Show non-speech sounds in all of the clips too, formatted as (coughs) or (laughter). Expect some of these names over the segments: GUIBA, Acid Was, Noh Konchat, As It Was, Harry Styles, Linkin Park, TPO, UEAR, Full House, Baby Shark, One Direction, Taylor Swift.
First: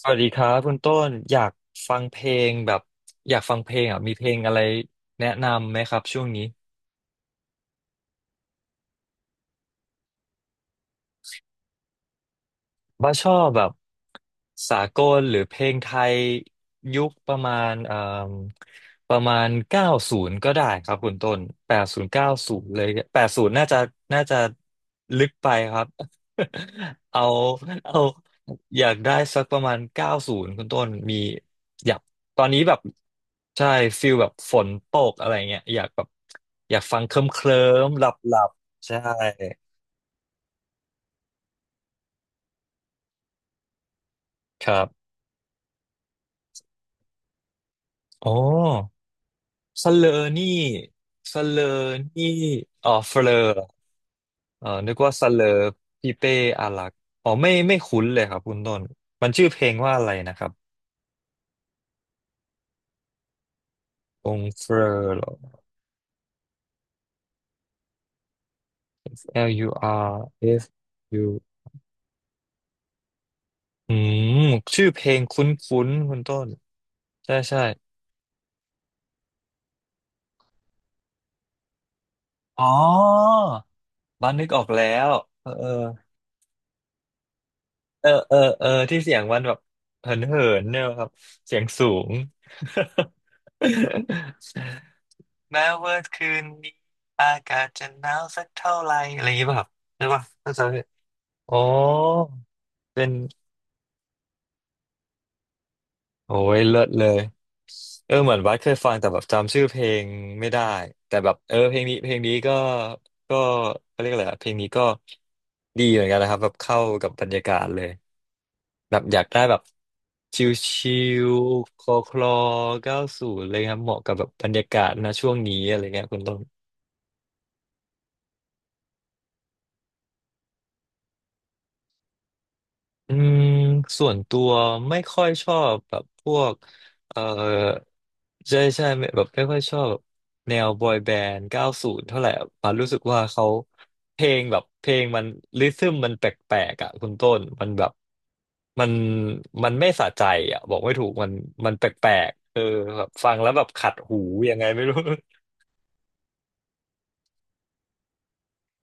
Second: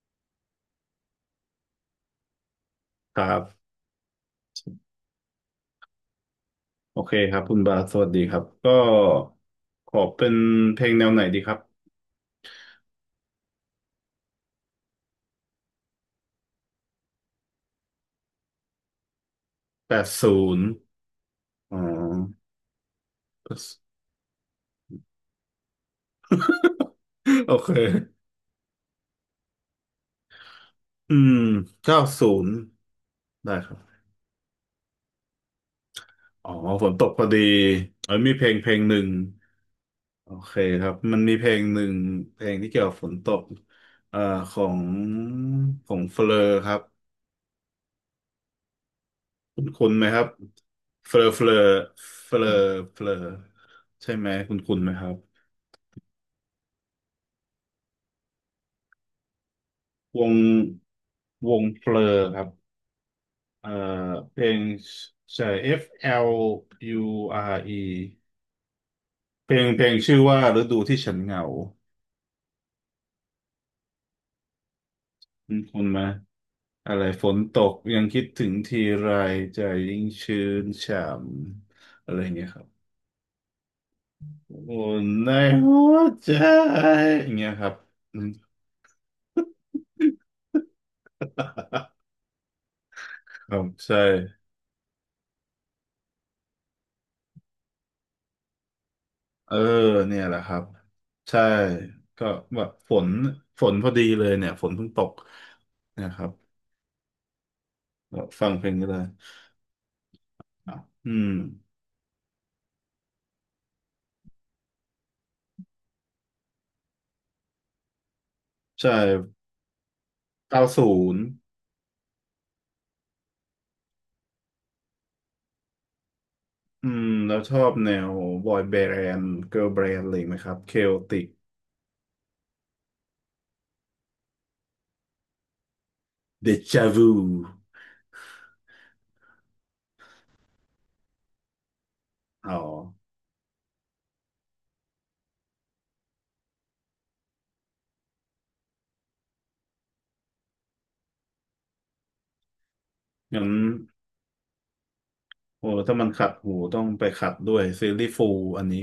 สวัสดีครับคุณต้นอยากฟังเพลงแบบครัอยากฟังเพบลงอ่ะมีเพลงอะไรแนะนำไหมครับช่วงนี้ โอเคครับคุณบาสสวัสดีครับก็ขอเป็นเพลงแนวไหนดีครับว่าชอบแบบสากลหรือเพลงไทยยุคมประมาณเก้าแปดศูนศูย์ก็นได้ย์ครับคุณต้นแปอ๋อ ดศูนย์เก้าศูนย์เลยแปดศูนย์น่าจะ (laughs) น่าจะลึกไปครับ (laughs) เอาโอเคเอาอยากได้สักประมาณเก้าศูนย์คุณต้นอืมีมอยาเก้ากศูตอนนย์นี้แบบได้ใช่ครับฟิลแบบฝนตกอะไรเงี้ยอยากแบบอ๋ออยากฝนฟัตงกเคพลิ้อมดีเคลิ้มหลัเอ้บยมีหลัเพลบงเพลงๆหใช่นึ่งโอเคครับมันมีเพลงหนึ่งเพลงที่เกี่ยวกับฝนตกเอ่อขอคงรับของเฟลอครับโอ้ คุณคุสณไหเลมอครับนี่เฟลอสเฟลอเลอนี่เฟลออ๋อเฟลอเฟลอใช่ไหมคุณเออคุณไหมนึกครัว่าบ สเลอพี่เป้อารักษ์อ๋อไม่คุ้นเลยครับคุณต้นมันชื่อเพลงว่าอะไรวงนะครับเพลอครับเอ่ออเพงลงเฟลอเหรอ ใช่ FLURE L เพลง U เพลงชื่อ R ว่าฤ F ดูที่ฉันเหงา U อืมชื่อเพลงคุ้คุณนไหมๆคุณต้นอะไรฝใช่นตใช่กยังคิดถึงทีไรใจยิ่งชื้นฉ่ำอะไรอย่างเงี้ยครับอ๋อบ้านนึกออกอุ่แล้นวในเออหัวใจอย่างเงี้ยครับ (laughs) เอออืม เออเออเออที่เสียงมันแบบเหินเหินเนี่ยครับเสียงสูง (laughs) ครับใช่ แม้ว่าคืนนี้อากาศจะหนาวสักเท่าไหร่อะไรอย่างเงี้ยเออป่ะครับใช่เนี่ยป่ะแหละคน่ารับจะใช่โอ้ก็แบบฝเป็นนฝนพอดีเลยเนี่ยฝนเพิ่งตกเนะครับโอ้ยเลิศเลยเออก็เหมือนฟังวัดเพเคลงยก็ฟังได้แต่แบบจำชื่อเพลงไม่ได้อ่ะอืแต่มแบบเออเพลงนี้ก็เขาเรียกอะไรอะเพลงนี้ก็ดีเหมือนกันนะครับแบบเข้ากับบรรยากาศเลยใช่แบบอยากได้แบบชเก้าศูินย์ลๆคลอคลอเก้าูอะไรครับเหมาะกับแบบบรรยากาศนะช่วงนี้อะไรเงี้ยคุณต้น อืมแล้วชอบแนวบอยแบนด์เกิร์ลแบนด์อะไรไหมครับเคโอติกอืมส่วนตัวไม่ค่อยชอบแบบพวเดกจาวูเอ่อใช่ใช่ไม่แบบไม่ค่อยชอบแบบแนวบอยแบนด์เก้าสูนเท่าไหร่อะอ๋อารู้สึกว่าเขาเพลงมันริทึมแปลกๆอ่ะคุณต้นมันแบบมันไม่สะใจอ่ะบอกไม่ถูกมันแปลกๆเออแบบฟังงั้นแล้วแบบขัดหูยังไงไม่รู้โอ้ถ้ามันขัดหูต้องไปขัดด้วยซีรีส์ฟูลอันนี้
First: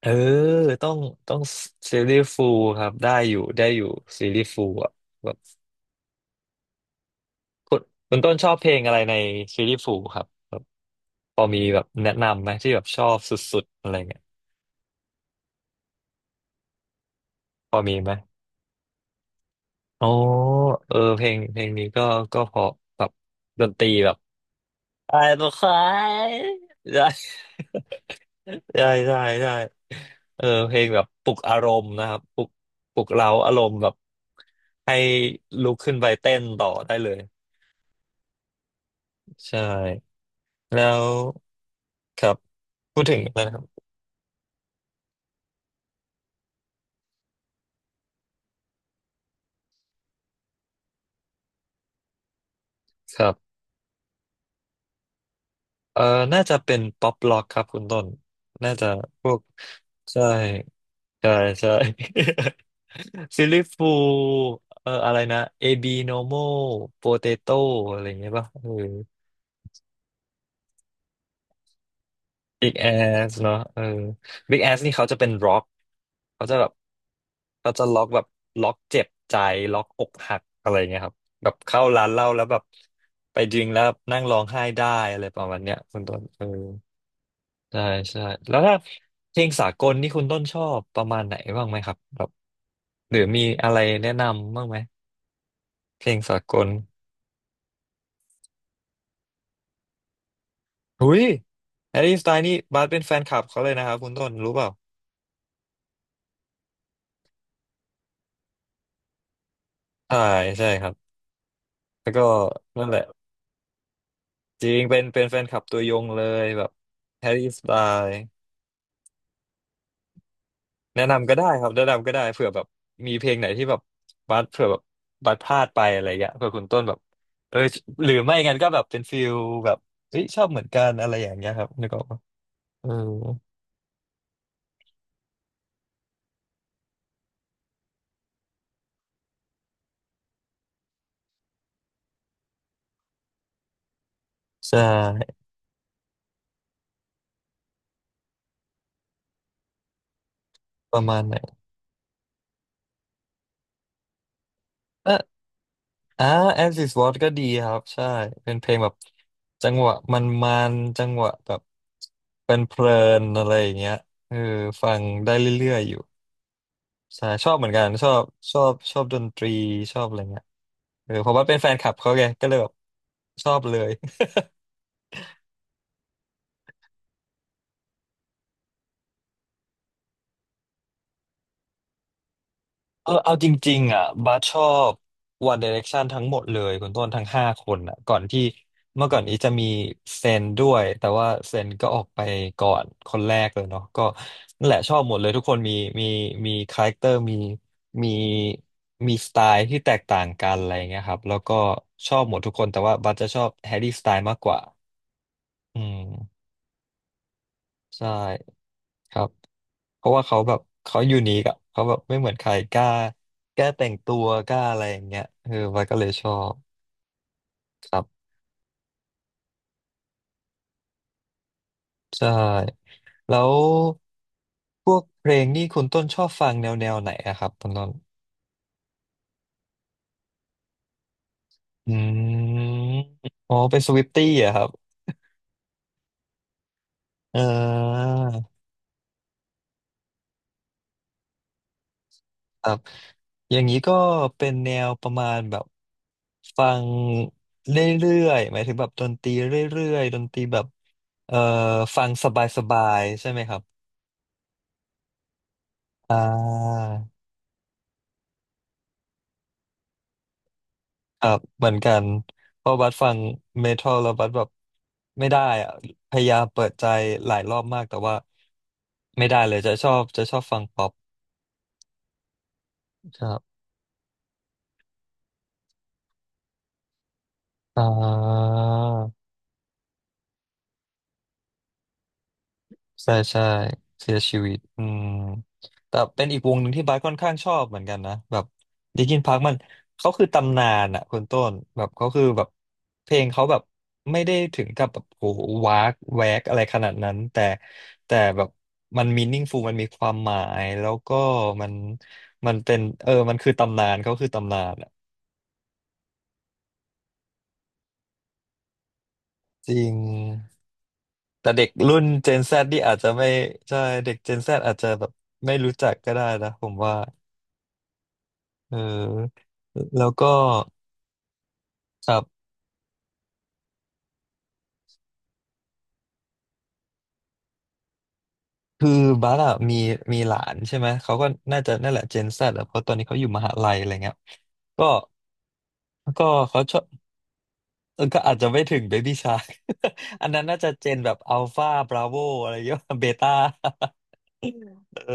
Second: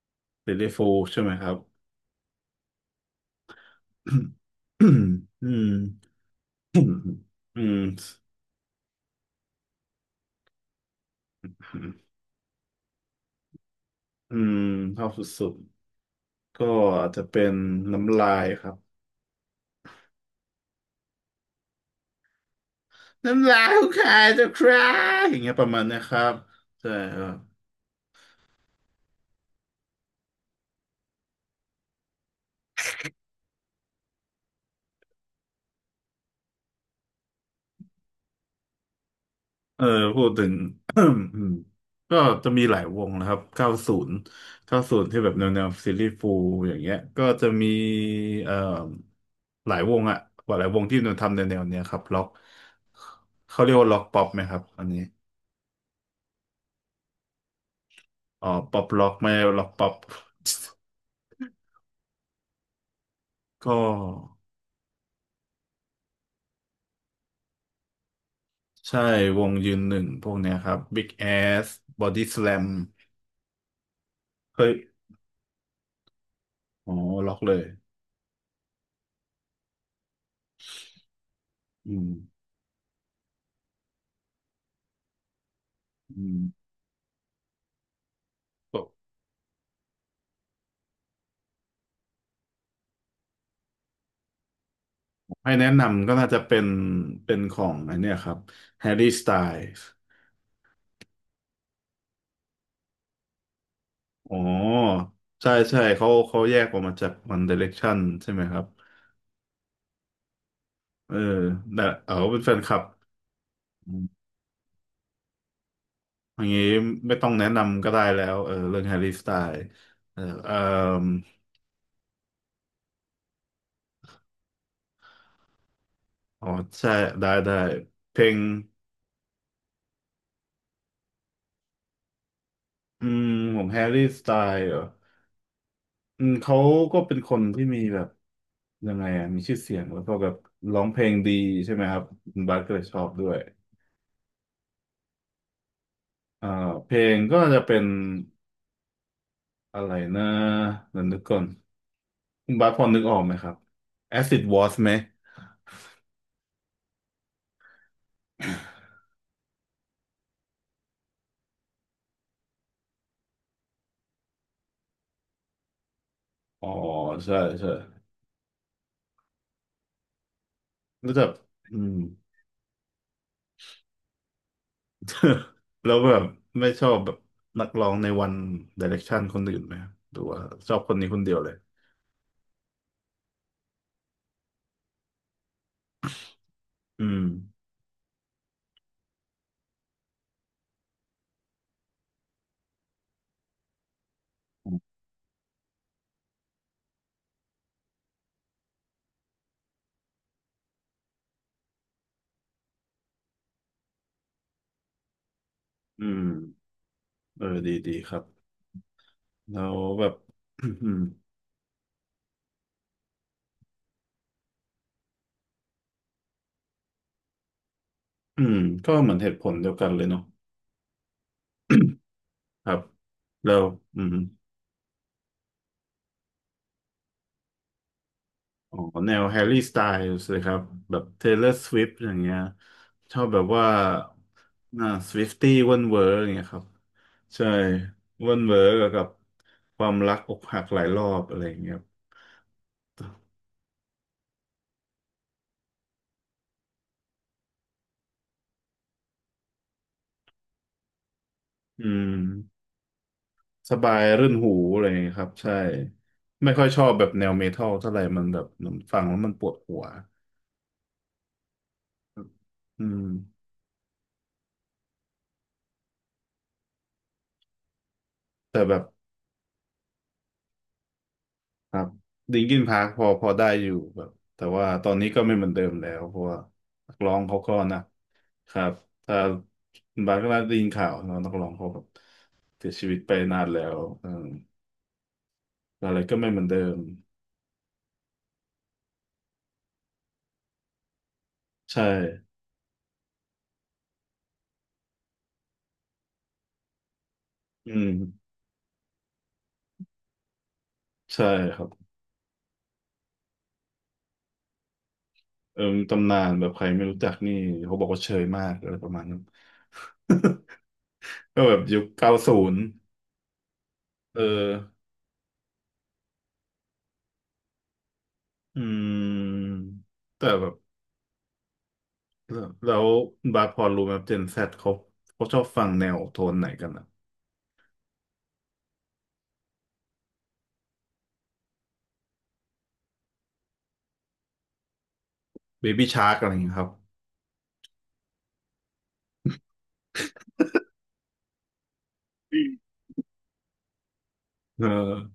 เออซีรีส์ฟูต้อลงใช่ไหมต้องครับ ซีรีส์ฟูลครับได้อยู่ได้อยู่ซีรีส์ฟูลอ่ะ (coughs) อืม คุณคุ (coughs) ณต้นชอบเพลงอะไรในซีรีส์ฟูครับแบบพอมีแบอืบม แนะนำไหมที่แบบชอบสุดๆอะไรเงี้ยอืมชอบสุดๆก็อาจจะเป็นพอมีไหมน้ำลายครับโอ้เออเพลงนี้ก็ก็เพอแบบน้ำลาดยนขตองรีใคแบรบจะคราไอ้อย่างบุเงี้ยประคามาณเนะครับยใช่ใช่ ครับ (laughs) ใช่ใช่ใช่เออเพลงแบบปลุกอารมณ์นะครับปลุกเร้าอารมณ์แบบให้ลุกขึ้นไปเต้นต่อได้เลย ใชเออ่ พูดถึง แล้ (coughs) (clears throat) วอืมก็ครับจะมีหลายวพูดงถึงนะครับนะครับ เก้าศูนย์เก้าศูนย์ที่แบบแนวแนวซีรีส์ฟูลอย่างเงี้ยก็จะมีเอ่อหลายวงอะหลายวงที่นนทำแนวแนวเนี้ยครับล็อกครับ เขาเรียกว่าล็อกป๊อปไหมครับอันนี้เอ่อน่าจะเป็นป๊อปล็อกครับคุณต้นอ๋อน่าป๊อปจะล็อกพไม่วกล็อกป๊อป ใช่ใช่ใช่ (laughs) ซิลลี่ (laughs) ก็ ฟูอะไรนะเอบีโนโมโปเตโต้อะไรอย่างเงี้ยป่ะเออใช่วงยืนหนึ่งพวกเนี้ยครับ Big Ass Body Slam บิ๊กแอสเนาะเออบิ๊เคกแอสนี่ยเขาจะเป็นร็อกเขาจะแบบอ๋อล็อกเลยเขาจะล็อกแบบล็อกเจ็บใจล็อกอกหักอะไรอย่างเงี้ยครับแบบเข้าอืร้ามนเหล้าแล้วแบบไปดริงแล้วนั่งร้องไห้ได้อะไรประมาณเนี้ยคุณต้อืนเอมอ ใช่ใช่แล้วถ้าก็เพลงสากลนี่คุณต้นชอบประมาณไหนบ้างไหมครับแบบหรือมีอะไรแนะนำบ้างไหมให้แนะเพนำลก็งน่าสาจะกเป็นลเป็นของไอันเนี้ยครับ Harry Styles หุยแฮร์รี่สไตล์นี่บาสเป็นแฟนคลับเขาเลยนะครับคุณต้นอ๋รู้เปล่าอใช่ใช่เขาแยกออกมาจาก One Direction ใช่ไหมครับใช่ใช่ครับเออแต่แล้เอวอก็เป็นแฟนคลับนั่นแหละอมจริงเป็นแฟนคลับตัวยงเลอย่ายงนี้แบบไม่แฮต้องร์รี่แนะสไตนำก็ได้ล์ แล้วเออเรื่อง Harry Styles เออเออแนะนำก็ได้ครับแนะนำก็ได้เผื่อแบบมีเพลงไหนที่แบบบัสเผื่อแบบบัสพลาดไปอะไรเงี้ยอ๋อเผื่อคุณต้นใช่แบบได้ได้เออหรืเพอลไม่งงั้นก็แบบเป็นฟิลแบบเฮ้ยชอบเหมือนกันอะไรอย่างเงี้ยครับนึกออกปะเอออืมของแฮร์รี่สไตล์เหรอ อืมเขาก็เป็นคนที่มีแบบยังไงอ่ะมีชื่อเสียงแล้วก็แบบร้องเพลงดีใช่ไหมครับคุณบาสก็เลยชอบด้วยใช่อ่าเพลงก็จะเป็นอะไรนะปเดี๋ยระวนึมากณไหนก่อนคุณบาสพอนึกออกไหมครับ Acid Was ไหมเอออ่า As is What ก็ดีครับใช่เป็นเพลงแบบจังหวะมันจังหวะแบบเป็นเพลินๆอะไรอย่างเงี้ยเออฟังได้เรื่อยๆอยู่ อ๋อใช่ใช่ชอบเหใช่มือนกันชอบชอบดนตรีชอบอะไรเงี้ยเอรู้อจัเพกราะว่าเป็นแฟอืนคลับม เขาไงก็เลยแบบชอบเลย (laughs) (laughs) แล้วแบบไม่ชอบแบบนักร้องในวัน Direction คนอื่นไหมครับหรือว่าชอบคนนี้คนเดียวเลยเอาจริงๆอ่ะบัสชอบ One Direction ทั้งหมดเลยคุณอืต้นมทั้งห้าคนอ่ะก่อนที่เมื่อก่อนอีจะมีเซนด้วยแต่ว่าเซนก็ออกไปก่อนคนแรกเลยเนาะก็นั่นแหละชอบหมดเลยทุกคนมีมีคาแรคเตอร์มีมีสไตล์ที่แตกต่างกันอะไรเงี้ยครับแล้วก็ชอบหมดทุกคนแต่ว่าบัสจะชอบแฮร์รี่สไตล์มากกว่าอือืม มเออดีดีใช่ครับครับแล้วเพแบบ ราะว่าเขาแบบเขายู (clears throat) นิคอะเขาแบบไม่เหมือนใครกล้าแก้แต่งตัวกล้าอะไรอย่างเงี้ยเออวายก็เลยชอบครับอืมก็เหมือนเหตุผลเดียวกันเลยเนาะใช่ครับแล้แล้ววอืมพวกเพลงนี่คุณต้นชอบฟังแนวไหนอะครับคุณต้นอ๋อแนวแฮร์รี่สไตล์เลยครับแบบ Taylor Swift อร์สวิฟอืต์อย่างเงี้ยมชอบแบบอ๋อว่าเป็นสวิฟตี้อะครับน่าสวิฟตี้เว่นเวอร์อย่างเงี้ยครับเใช่เว่นเวออ อร์กับความรักอกหักหลายรอบอะไรอย่างเงี้ยครับครับอย่างนี้ก็เป็นแนวประมาณแบบฟังเรื่อยๆหมายถึงแบบดนตรีเรื่อยๆดนตรีแบบเอ่ออืฟังมสบายๆใช่ไหมครับ สบายรื่นหูอะไรอย่างเงี้ยครับใช่อ่ไม่ค่อยชอาบแบบแนวเมทัลเท่าไหร่มันแบบมันฟังแล้วมันปวดหัวครับเหมือนกันเพราะอืบัสมฟังเมทัลแล้วบัสแบบไม่ได้อะพยายามเปิดใจหลายรอบมากแต่ว่าแต่แบบ ไม่ได้เลยจะชอบฟังป๊อปครับดิงกินพาร์คพอพคอรัได้บอยู่แบบแต่ว่าตอนนี้ก็ไม่เหมือนเดิมแล้วเพราะว่านักร้องเขาก็นะอ่ครับถ้าา บางก็ได้ยินข่าวเนอะนักร้องเขาแบบเสียชีวิตไปใช่นาใช่นแล้วเออเสียชีวิตอืมอะไรแต่ก็เป็ไม่นเหอีมืกอนวเดิงหนึ่งมที่บาสค่อนข้างชอบเหมือนกันนะแบบลินคินพาร์คมันเขาคือตำนานอ่ะคุณต้นใช่แบบเขาคือแบบเพลงเขาแบบไม่ได้ถึงกับแบบโอ้โหวากแวกอะไรขนาดนั้นแต่อืมแต่แบบมันมีนิ่งฟูมันมีความหมายแล้วก็ใช่ครัมับนมันเป็นเออมันคือตำนานเขาคือตำนานอะเออมีตำนานแบบใครไม่รู้จักนี่เขาบอกว่าเชยมากอะไรประมาณนั้น จริง (laughs) ก็แต่แบบเด็กยุครุ่น เก้าศู Gen Z นย์นี่อาจจะไม่ใช่เด็ก เออ Gen Z อาจจะแบบไม่รู้จักก็ได้นะผมว่า อืเออมแล้วแต่ก็แบบ ครัแล้บวแล้วบาสพอรู้ไหมเจนแซดเขาชอบฟังแนวโทนไหนกันอะคือบัสอะมีหลานใช่ไหมเขาก็น่าจะนั่นแหละเจนแซดอะเพราะตอนนี้เขาอยู่มหาลัยอะไรเงี้ยก็เบบี้ชาร์กก็อะไรอย่างเงี้ยคเขารับชอบเออก็อาจจะไม่ถึงเบบี้ชา (laughs) อันนั้นน่าจะเจนแบบอัลฟาบราโวอือะไรมเงี้ย (laughs) เบต้า เออ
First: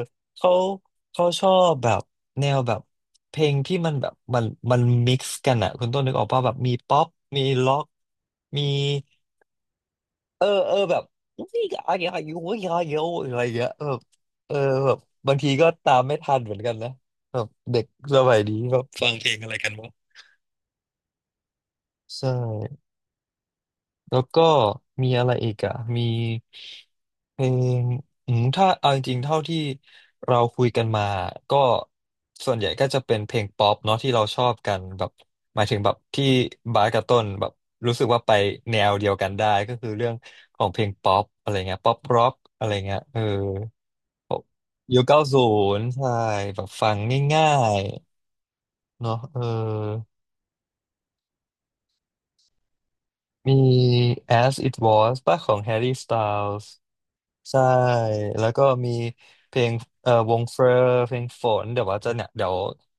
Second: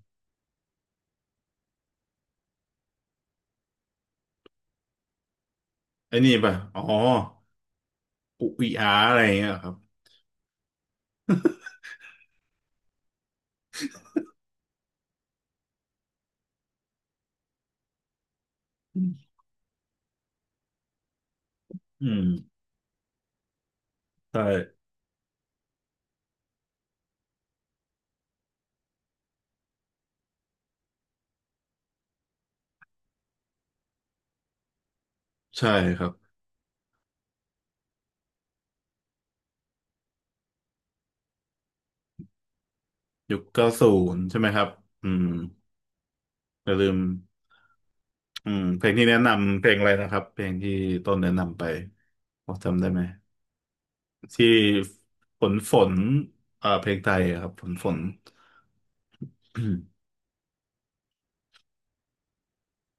(laughs) เขาเขาชอบแบบแนวแบบเพลงที่มันแบบมันมิกซ์กันอะคุณต้นนึไอ้กออกนี่ป่ะแบป่ะบมีอ๋อป๊อปมีล็อกอุมี อีอาร์อะไรอย่างเงี้ยครับเออเออแบบอุ๊ยอะไรเงี้ยอายุอยอะไรเยอะอะไรเงี้ยแบบเออแบบบางทีก็ตามไม่ทันเหมือนกันนะแบบเด็กสมัยนี้แบบอืฟังเพมลงอะไรกันวะใช่ แล้วใช่ก็มีอะไรอีกอ่ะมีเพลงถ้าเอาจริงๆเท่าที่เราคุยกันมาก็ส่วนใหญ่ก็จะเป็นเพลงป๊อปเนาะที่เราชอบกันแบบหมายใช่ถึงแบบครับที่บาสกับต้นแบบรู้สึกว่าไปแนวเดียวกันได้ก็คือเรื่องของเพลงป๊อปอะไรเงี้ยป๊อปร็อกอะไรเงี้ยเออยุคเก้าศูนย์ใช่ไหมครับยุคอืเก้ามศูนย์ใช่แบอบย่าลืฟัมงง่ายอืมเพลงๆที่เนาะแนะเออ นำเพลงอะไรนะครับเพลงที่ต้นแนะนำไปพอจำได้ไหมมี ที่ As It Was ป่ะฝขนอง ฝ Harry นอ่า Styles เพลงไทยอะครับใช่ฝน แล้วก็มีเพลงวงเฟอร์เพลงฝนเดี๋ยวว่าจะเนี่ยเดี๋ยว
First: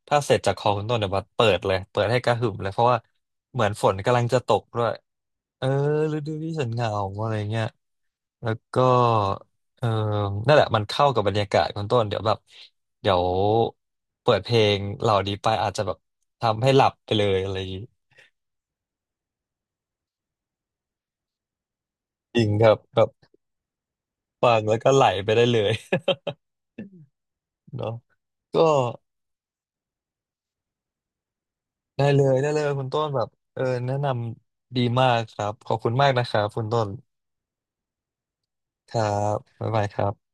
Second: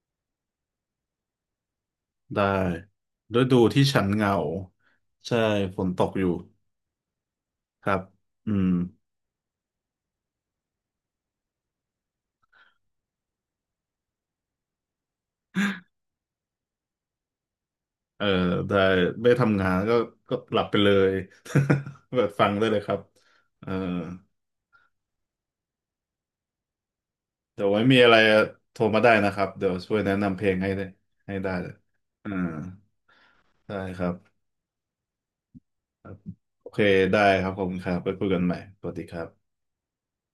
ถ้าเสร็จจากคอคุณต้นเดี๋ยวว่าเปิดเลยเปิดให้กระได้หึ่มเลยเพราะว่าฤดูเหมือนที่ฝนฉันกำเหลังงาจะตกด้วยใช่เออฝนตกฤอยู่ดูที่ฉันเหงาอะไรเงี้ยครับแล้อืวมก็เออนั่นแหละมันเข้ากับบรรยากาศคุณต้นเดี๋ยวแบบเดี๋ยวเปิดเพลงเหล่านี้ไปอาจจะแบบทำให้หลับไปเลยอะไรอย่างงี้เออได้ไม่ทำงานก็ก็หลับไปเลย (laughs) แบบจฟัริงงได้ครัเลบยครัแบบบเออฟังแล้วก็ไหลไปได้เลย เดี๋ยวไว้เนาะมีอะไรก็โทรมาได้นะครับเดี๋ยวช่วยแนะนำเพลงให้ได้เลยได้เลอ่ายได้เลยคุณต้นแบบเออได้แนะคนรับำดีมากครับขอบคุณมากนะครับคุโอณเคต้นได้ครับขอบคุณครับไปคุยกันใหม่สควัสดีรัครับบบ๊ายบายครับ